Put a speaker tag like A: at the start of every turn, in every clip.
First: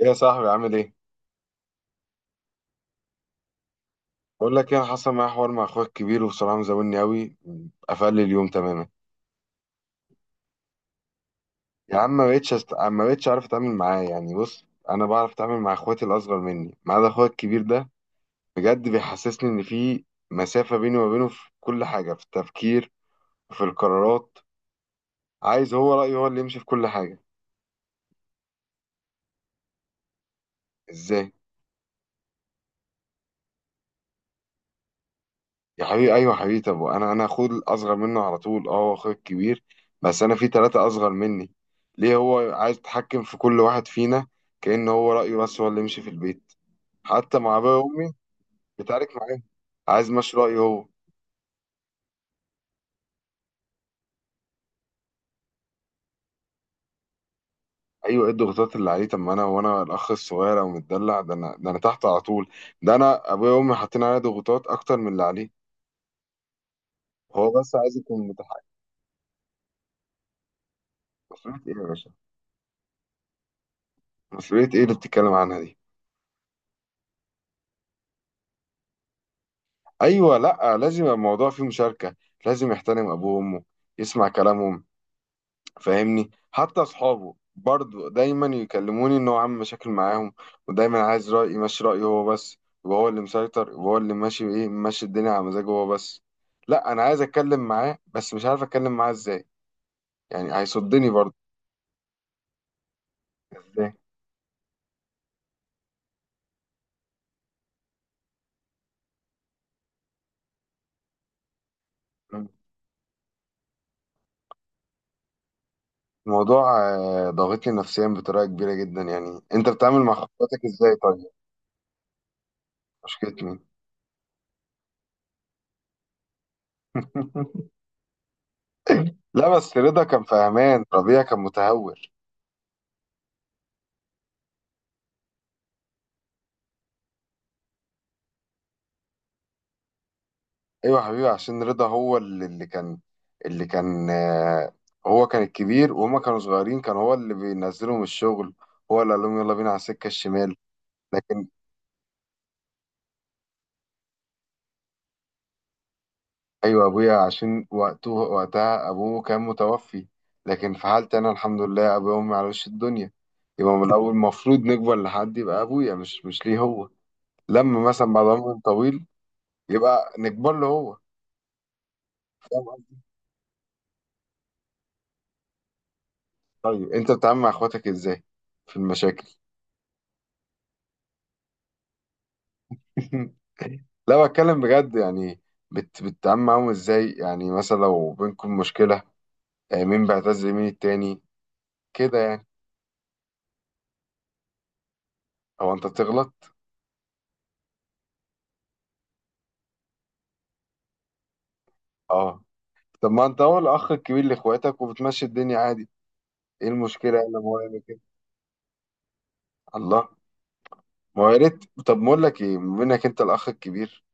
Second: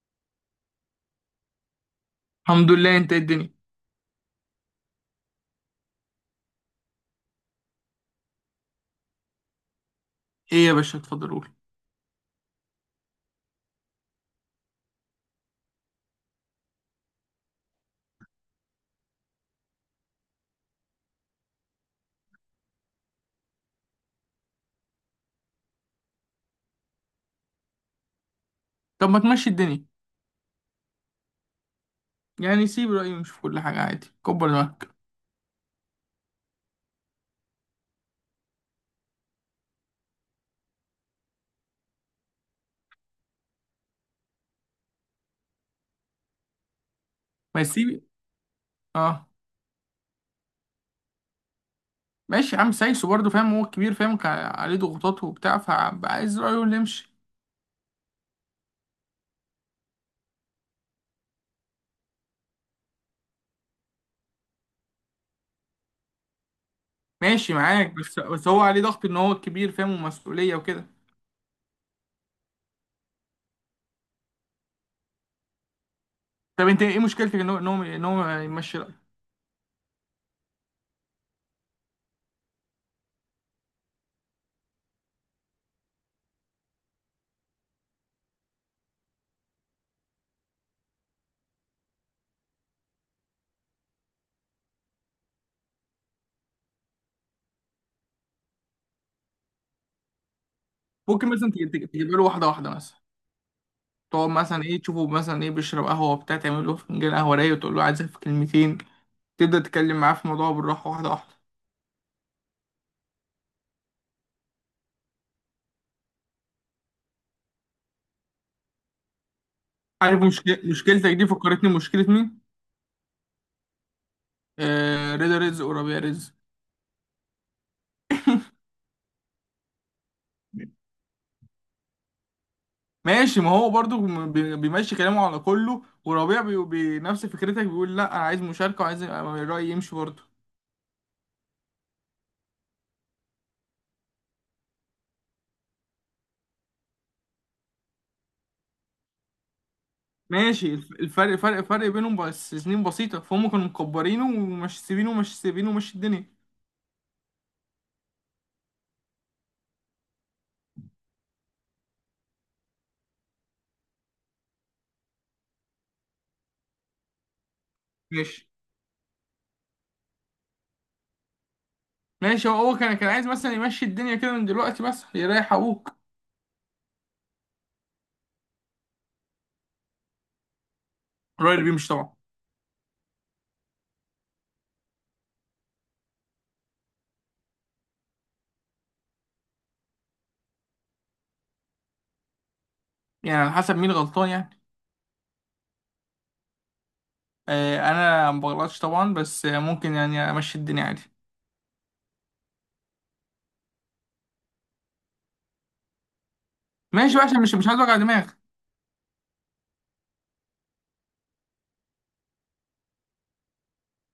A: ايه يا صاحبي، عامل ايه؟
B: الحمد لله، انت ايه الدنيا؟
A: بقول لك ايه، انا حصل معايا حوار مع اخويا الكبير وبصراحه مزولني قوي. قفل لي اليوم تماما.
B: ايه يا باشا، اتفضل قول.
A: يا عم، ما بقتش عارف اتعامل معاه. يعني بص، انا بعرف اتعامل مع اخواتي الاصغر مني ما عدا اخويا الكبير ده. بجد بيحسسني ان في مسافه بيني وما بينه، في كل حاجه، في التفكير، في القرارات. عايز هو رايه هو اللي يمشي في كل حاجه.
B: طب ما تمشي الدنيا.
A: ازاي؟
B: يعني سيب رأيه، مش في كل حاجة، عادي كبر دماغك.
A: يا حبيبي ايوه، يا حبيبي، طب انا اخوه الاصغر منه على طول، اه، هو اخويا الكبير. بس انا في ثلاثه اصغر مني. ليه هو عايز يتحكم في كل واحد فينا؟ كأن هو رايه بس هو اللي يمشي في البيت. حتى مع
B: ما
A: ابويا
B: سيب.
A: وامي بيتعارك
B: اه.
A: معاهم. عايز ماشي رايه هو.
B: ماشي يا عم سايسه برضه، فاهم هو الكبير فاهم، كان عليه ضغوطات وبتاع، فعايز رأيه اللي يمشي.
A: ايوه، ايه الضغوطات اللي عليه؟ طب ما انا وانا الاخ الصغير او متدلع، ده انا ده انا تحت على طول. ده انا ابويا وامي حاطين عليا ضغوطات اكتر من اللي عليه. هو
B: ماشي
A: بس
B: معاك،
A: عايز
B: بس
A: يكون
B: بس هو
A: متحكم.
B: عليه ضغط ان هو الكبير فاهم ومسؤولية وكده.
A: مسؤوليه ايه يا باشا؟ مسؤوليه ايه اللي بتتكلم عنها دي؟
B: طب انت ايه مشكلتك ان هو يمشي رأيه؟
A: ايوه، لا لازم يبقى الموضوع فيه مشاركه. لازم يحترم ابوه وامه، يسمع كلامهم. فاهمني، حتى اصحابه برضو دايما يكلموني ان هو عامل مشاكل معاهم. ودايما عايز رايي ماشي رايه هو بس. يبقى هو اللي مسيطر، يبقى هو اللي ماشي، ايه، ماشي الدنيا على مزاجه هو بس. لا، انا عايز اتكلم معاه بس مش عارف اتكلم معاه ازاي. يعني هيصدني
B: ممكن
A: برضو.
B: مثلا تجيب له واحدة واحدة مثلا.
A: ازاي؟
B: تقعد مثلا ايه، تشوفه مثلا ايه بيشرب قهوة وبتاع، تعمل له فنجان قهوة رايق وتقول له عايزك في كلمتين. تبدأ تتكلم معاه في الموضوع بالراحة، واحدة واحدة.
A: الموضوع ضاغطني نفسيا بطريقه كبيره جدا. يعني انت بتتعامل مع
B: عارف مشكلة
A: خطواتك ازاي
B: مشكلتك دي
A: طيب؟
B: فكرتني مشكلة مين؟
A: مشكلتي مين؟
B: آه، رضا رزق وربيع رزق.
A: لا، بس رضا كان فهمان، ربيع كان متهور.
B: ماشي، ما هو برضو بيمشي كلامه على كله، وربيع بنفس فكرتك بيقول لا انا عايز مشاركة وعايز رأيي يمشي برضو.
A: ايوه يا حبيبي، عشان رضا هو اللي كان، اللي كان، هو كان الكبير وهما كانوا صغيرين. كان هو اللي بينزلهم الشغل، هو اللي قال لهم يلا بينا على السكه الشمال.
B: ماشي، الف- الفرق
A: لكن
B: فرق فرق بينهم بس سنين بسيطة، فهم كانوا مكبرينه ومش سيبينه، ومشي الدنيا.
A: ايوه، ابويا عشان وقته، وقتها ابوه كان متوفي. لكن في حالتي انا، الحمد لله، ابويا وامي على وش الدنيا. يبقى من الاول المفروض نكبر لحد يبقى ابويا مش ليه هو، لما مثلا بعد
B: ماشي.
A: عمر طويل يبقى نكبر له.
B: ماشي، هو
A: هو.
B: هو كان عايز مثلا يمشي الدنيا كده من دلوقتي بس يريح ابوك.
A: طيب، انت بتتعامل مع اخواتك ازاي في المشاكل؟
B: الراجل اللي بيمشي طبعا.
A: لا، بتكلم بجد يعني. بتتعامل معاهم ازاي يعني؟ مثلا لو بينكم مشكلة، مين بيعتز مين التاني، كده يعني.
B: يعني على حسب مين غلطان يعني.
A: او انت بتغلط؟
B: آه، انا ما بغلطش طبعا، بس ممكن يعني امشي الدنيا عادي.
A: اه. طب ما انت هو الاخ الكبير لاخواتك وبتمشي الدنيا عادي، ايه
B: ماشي
A: المشكلة
B: بقى
A: يعني لما
B: عشان مش
A: هو
B: مش عايز
A: يعمل
B: اوجع
A: كده؟
B: دماغ.
A: الله. ما هو يا ريت. طب ما اقول لك ايه، بما انك انت الاخ الكبير،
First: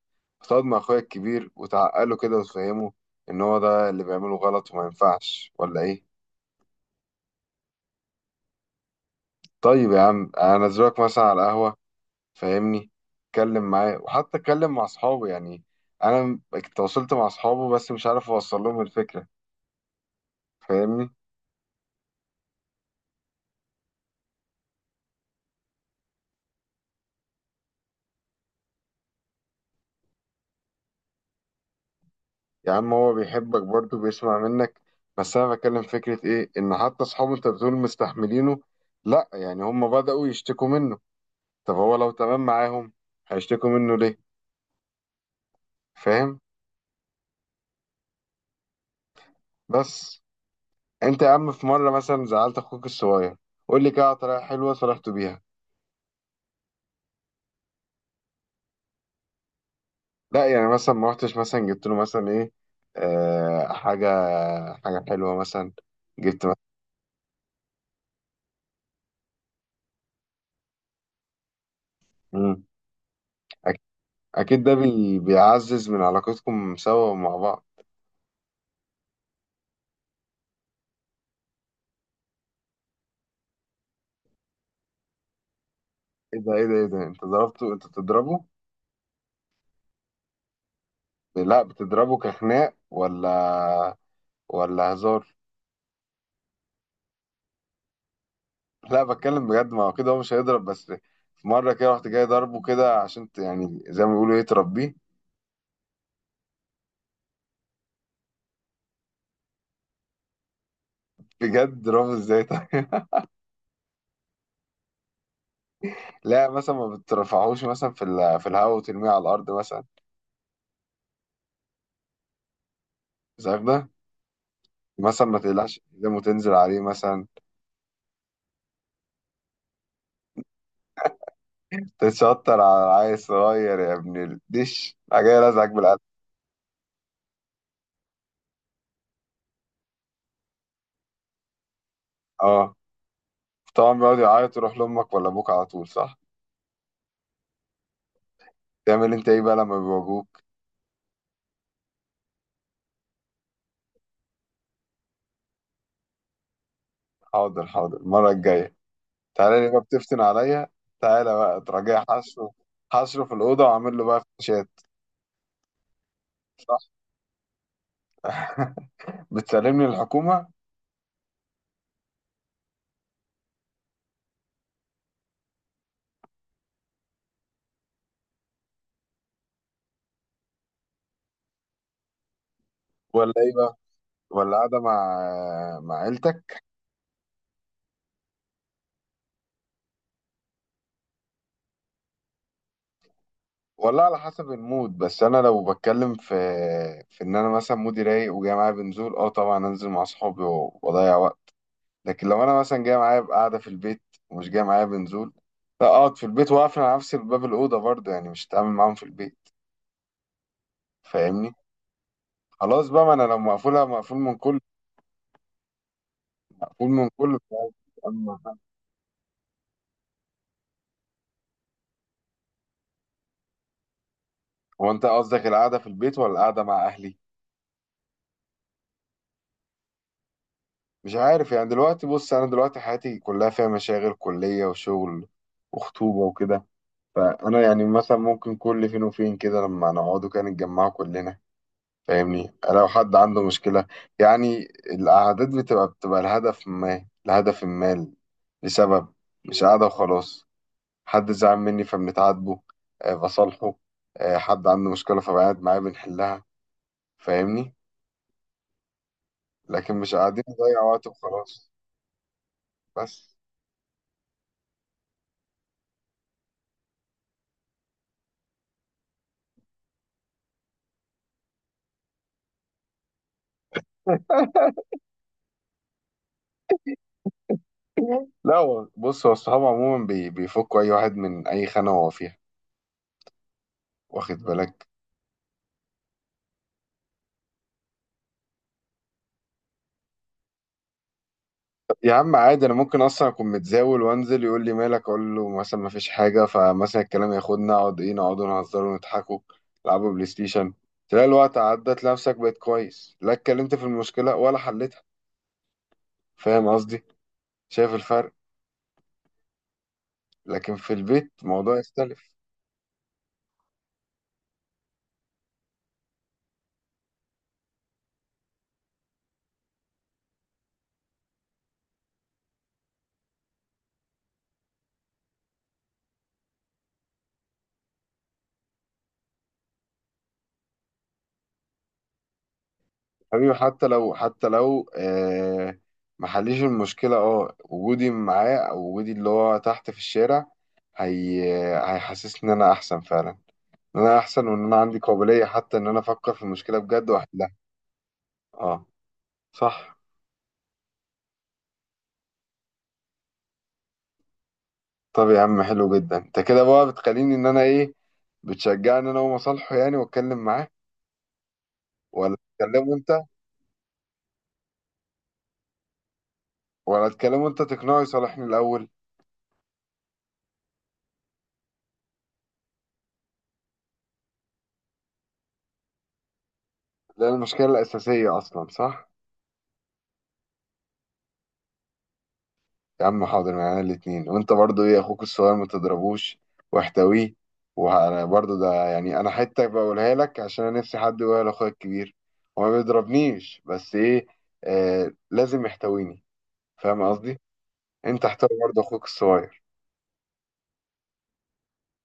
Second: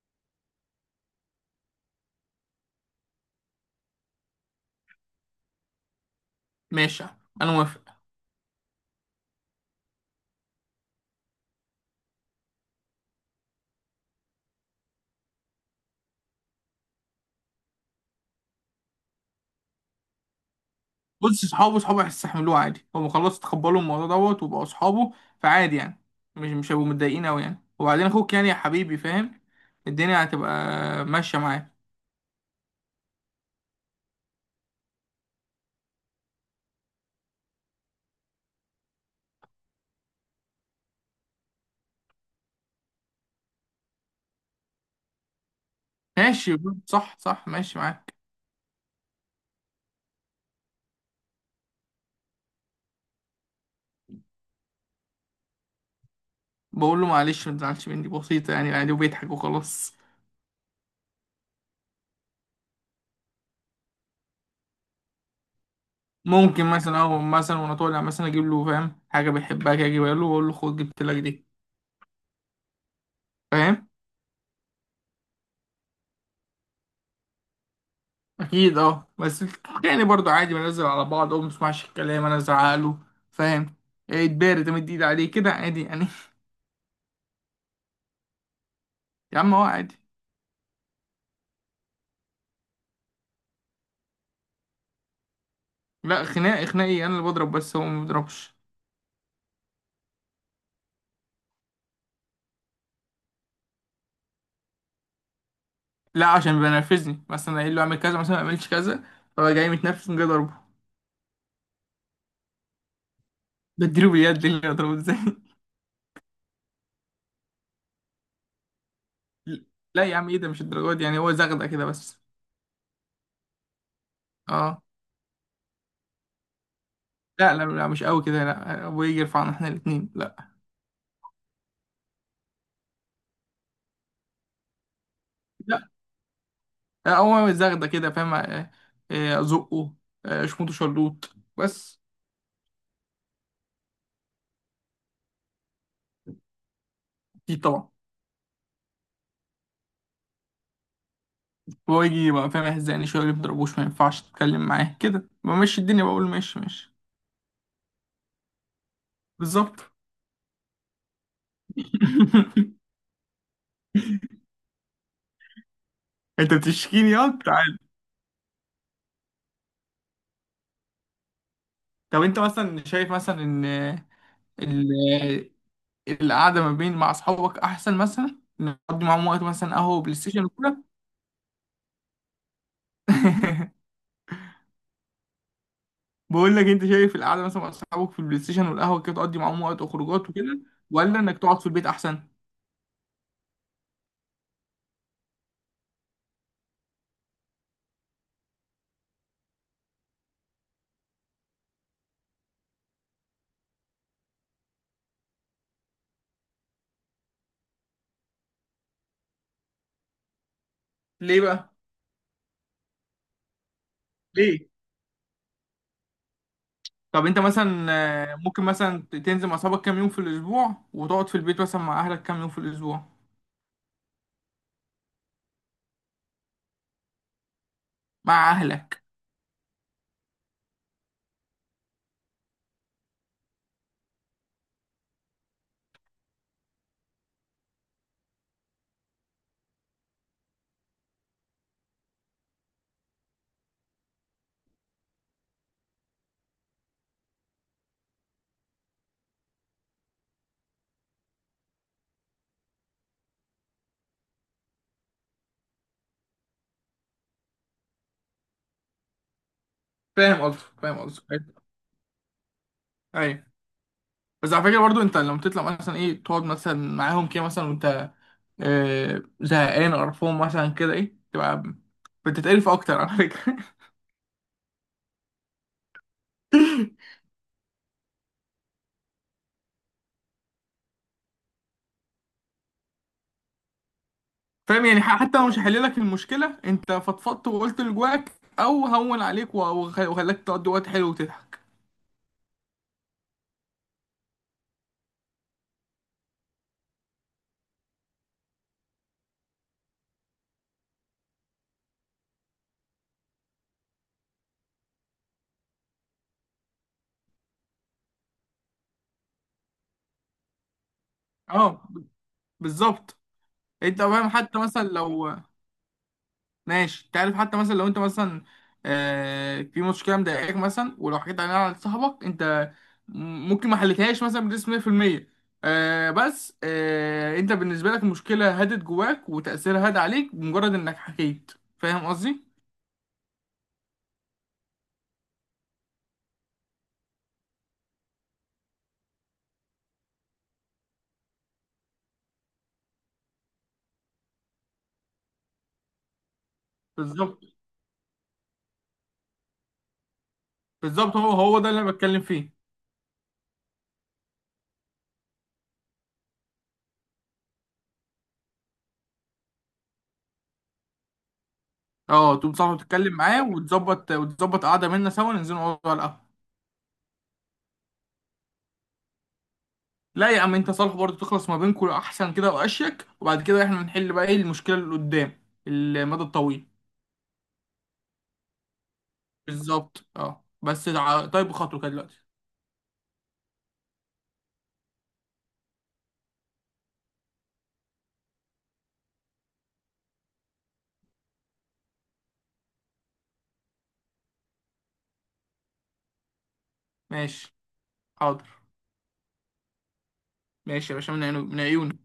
A: تقعد مع اخويا الكبير وتعقله كده وتفهمه ان هو ده اللي بيعمله غلط وما ينفعش، ولا ايه؟
B: ماشي، انا موافق.
A: طيب يا عم، انزلك مثلا على قهوة، فاهمني، اتكلم معاه، وحتى اتكلم مع اصحابه يعني. انا تواصلت مع اصحابه بس مش عارف اوصل لهم الفكره، فاهمني.
B: بص، صحابه صحابه هيستحملوه عادي، هم خلاص تقبلوا الموضوع دوت وبقوا صحابه، فعادي يعني. مش هيبقوا متضايقين قوي يعني، وبعدين اخوك يعني يا حبيبي فاهم، الدنيا هتبقى ماشيه معاه.
A: يا عم هو بيحبك برضه، بيسمع منك. بس انا بتكلم فكره ايه، ان حتى اصحابه انت بتقول مستحملينه. لا، يعني هم بداوا يشتكوا منه. طب هو لو تمام معاهم هيشتكوا منه ليه؟ فاهم.
B: ماشي. صح صح، ماشي معاك.
A: بس انت يا عم، في مره مثلا زعلت اخوك الصغير، قول لي كده على طريقه حلوه صلحته بيها.
B: بقول له معلش ما تزعلش مني، بسيطه يعني عادي، وبيضحك وخلاص.
A: لا، يعني مثلا ما رحتش مثلا جبت له مثلا ايه، آه، حاجة حلوة مثلا، جبت مثلا.
B: ممكن مثلا، او مثلا وانا طالع مثلا اجيب له، فاهم، حاجه بيحبها كده اجيبها له واقول له خد، جبت لك دي.
A: مم. أك-
B: فاهم.
A: أكيد ده بيعزز من علاقتكم سوا ومع بعض.
B: اكيد اه، بس يعني برضو عادي بنزل على بعض، اه ما بسمعش الكلام انا ازعقله، فاهم، اتبارد، تمد ايد عليه كده عادي يعني.
A: ايه ده ايه ده ايه ده، انت ضربته؟ انت بتضربه؟
B: يا عم هو عادي.
A: لا، بتضربه كخناق ولا، ولا هزار؟
B: لا، خناق، خناقي انا اللي بضرب بس هو ما بيضربش.
A: لا، بتكلم بجد. ما هو كده هو مش هيضرب، بس في مرة كده رحت جاي ضربه كده عشان يعني زي ما بيقولوا ايه، تربيه.
B: لا عشان بينرفزني، مثلا اقول له اعمل كذا مثلا ما اعملش كذا، فهو جاي متنرفز من اضربه.
A: بجد ضربه ازاي طيب؟
B: بديله باليد، إيه اللي اضربه ازاي؟
A: لا، مثلا ما بترفعهوش مثلا في الهواء وترميه على الأرض مثلا؟
B: لا يا عم ايه ده، مش الدرجات دي يعني، هو زغده كده بس.
A: مش عارف ده.
B: اه.
A: مثلا ما تقلعش قدامه وتنزل عليه مثلا؟
B: لا، مش قوي كده، لا ابويا يجي يرفعنا احنا الاثنين، لا.
A: تتشطر على العيل الصغير يا ابن الدش، راح جاي لازعك بالقلب.
B: هو الزغده كده فاهم، ازقه، اشمطه، شلوط بس.
A: اه، طبعا بيقعد يعيط يروح لامك ولا ابوك على طول، صح؟
B: دي طبعا.
A: تعمل انت ايه بقى لما بيواجهوك؟
B: هو يجي بقى فاهم يهزقني شويه، ما يضربوش، ما ينفعش تتكلم معاه كده، بمشي الدنيا، بقول ماشي ماشي.
A: حاضر حاضر المره الجايه، تعالى لي بقى،
B: بالظبط.
A: بتفتن عليا. تعالى بقى تراجع حشره، حشره في الاوضه وعامل له بقى فتوشات.
B: انت
A: صح.
B: بتشكيني، اه تعال.
A: بتسلمني الحكومه.
B: طب انت مثلا شايف مثلا ان ال- القعده ما بين مع اصحابك احسن، مثلا نقضي معاهم وقت مثلا قهوه وبلاي ستيشن وكده.
A: ولا ايه بقى، ولا قاعده مع مع عيلتك؟
B: بقول لك، انت شايف القعده مثلا مع اصحابك في البلاي ستيشن والقهوه كده، تقضي معاهم وقت وخروجات وكده، ولا انك تقعد في البيت احسن؟
A: والله على حسب المود. بس انا لو بتكلم في في ان انا مثلا مودي رايق وجاي معايا بنزول، اه طبعا انزل مع اصحابي واضيع وقت. لكن لو انا مثلا جاي معايا قاعده في البيت ومش جاي معايا بنزول، لا اقعد في البيت واقفل على نفسي باب الاوضه. برضه يعني مش هتعامل معاهم في البيت،
B: ليه
A: فاهمني.
B: بقى؟
A: خلاص بقى، ما انا لو مقفولها،
B: ليه؟
A: مقفول من
B: طب
A: كل،
B: انت
A: مش عارف
B: مثلا
A: أتعامل مع حد.
B: ممكن مثلا تنزل مع اصحابك كام يوم في الاسبوع، وتقعد في البيت مثلا مع اهلك كام يوم في الاسبوع.
A: هو انت قصدك القعده في البيت ولا القعده مع اهلي؟
B: مع اهلك.
A: مش عارف يعني. دلوقتي بص، انا دلوقتي حياتي كلها فيها مشاغل، كليه وشغل وخطوبه وكده. فانا يعني مثلا ممكن كل فين وفين كده لما نقعدوا كده نتجمعوا كلنا، فاهمني، لو حد عنده مشكله. يعني القعدات بتبقى لهدف ما، لهدف ما، لسبب، مش قاعده وخلاص. حد زعل مني فبنتعاتبه، بصالحه، حد عنده مشكله فبقعد معاه بنحلها، فاهمني. لكن مش
B: فاهم
A: قاعدين
B: قصدك،
A: نضيع
B: فاهم
A: وقت
B: قصدك، ايوه.
A: وخلاص. بس.
B: أيوة. بس على فكره برضو، انت لما تطلع مثلا ايه تقعد مثلا معاهم كده مثلا، وانت زهقان قرفان مثلا كده، ايه تبقى بتتقرف اكتر على فكره.
A: لا بص، هو الصحاب عموما بيفكوا اي واحد من اي خانه هو فيها، واخد
B: فاهم
A: بالك.
B: يعني، حتى لو مش هحل لك المشكله، انت فضفضت وقلت اللي جواك، او هون عليك وخلاك تقضي وقت حلو وتضحك.
A: يا عم عادي، انا ممكن اصلا اكون متزاول وانزل، يقول لي مالك، اقول له مثلا ما فيش حاجه، فمثلا الكلام ياخدنا، اقعد ايه، نقعدوا نهزروا ونضحكوا، نلعبوا بلاي ستيشن، تلاقي الوقت عدى، تلاقي نفسك بقيت كويس، لا اتكلمت في المشكله ولا حلتها. فاهم قصدي؟ شايف الفرق؟ لكن في البيت
B: اه
A: الموضوع يختلف.
B: بالظبط. انت فاهم، حتى مثلا لو، ماشي، انت عارف حتى مثلا لو انت مثلا آه في مشكله مضايقاك مثلا، ولو حكيت عليها لصاحبك انت، ممكن ما حلتهاش مثلا بنسبه 100%، آه بس آه انت بالنسبه لك المشكله هدت جواك وتاثيرها هاد عليك بمجرد انك حكيت. فاهم قصدي.
A: حبيبي، حتى لو ما حليش المشكله، اه، وجودي معاه او وجودي اللي هو تحت في الشارع، هي هيحسسني ان انا احسن فعلا. ان انا احسن وان انا عندي قابلية حتى ان انا افكر في المشكلة بجد
B: بالظبط.
A: واحلها. اه. صح.
B: بالظبط، هو ده اللي انا بتكلم فيه.
A: طب يا عم حلو جدا. انت كده بقى بتخليني ان انا ايه، بتشجعني انا ومصالحه، يعني واتكلم معاه. ولا
B: اه تقوم صاحبك
A: تكلمه
B: تتكلم
A: انت؟
B: معاه وتظبط، وتظبط قعده منا سوا ننزل نقعد على القهوه.
A: ولا تكلمه انت تقنعه يصالحني الاول؟
B: لا يا عم انت صالح برضه، تخلص ما بينكم احسن كده واشيك، وبعد كده احنا نحل بقى ايه المشكله اللي قدام، المدى الطويل.
A: ده المشكلة الاساسية اصلا، صح.
B: بالظبط اه، بس طيب خاطره كده دلوقتي.
A: يا عم حاضر، معانا الاتنين. وانت برضو ايه، اخوك الصغير ما تضربوش واحتويه. وانا برضو ده يعني، انا حتة بقولها لك عشان انا نفسي حد يقولها لاخويا الكبير. هو ما بيضربنيش بس ايه، آه، لازم يحتويني، فاهم قصدي.
B: ماشي.
A: انت احترم
B: حاضر.
A: برضه اخوك الصغير.
B: ماشي يا باشا، من عيونه، من عيوني.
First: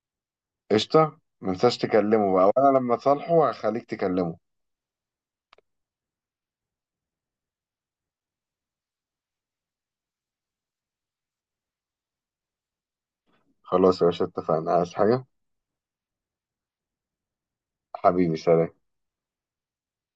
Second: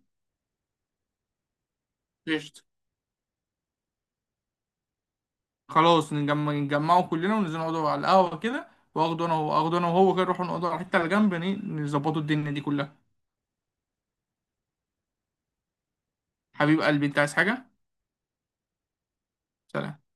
A: قشطه، ما تنساش تكلمه بقى،
B: قشطة.
A: وانا لما تصالحه هخليك تكلمه.
B: خلاص نجمع، نجمعه كلنا وننزل نقعدوا على القهوه كده، اخده انا وهو كده، نروح نقعدوا على حته على جنب، نظبطوا الدنيا دي كلها.
A: خلاص يا باشا، اتفقنا. عايز حاجه؟
B: حبيب قلبي، انت عايز حاجه؟
A: حبيبي، سلام.
B: سلام.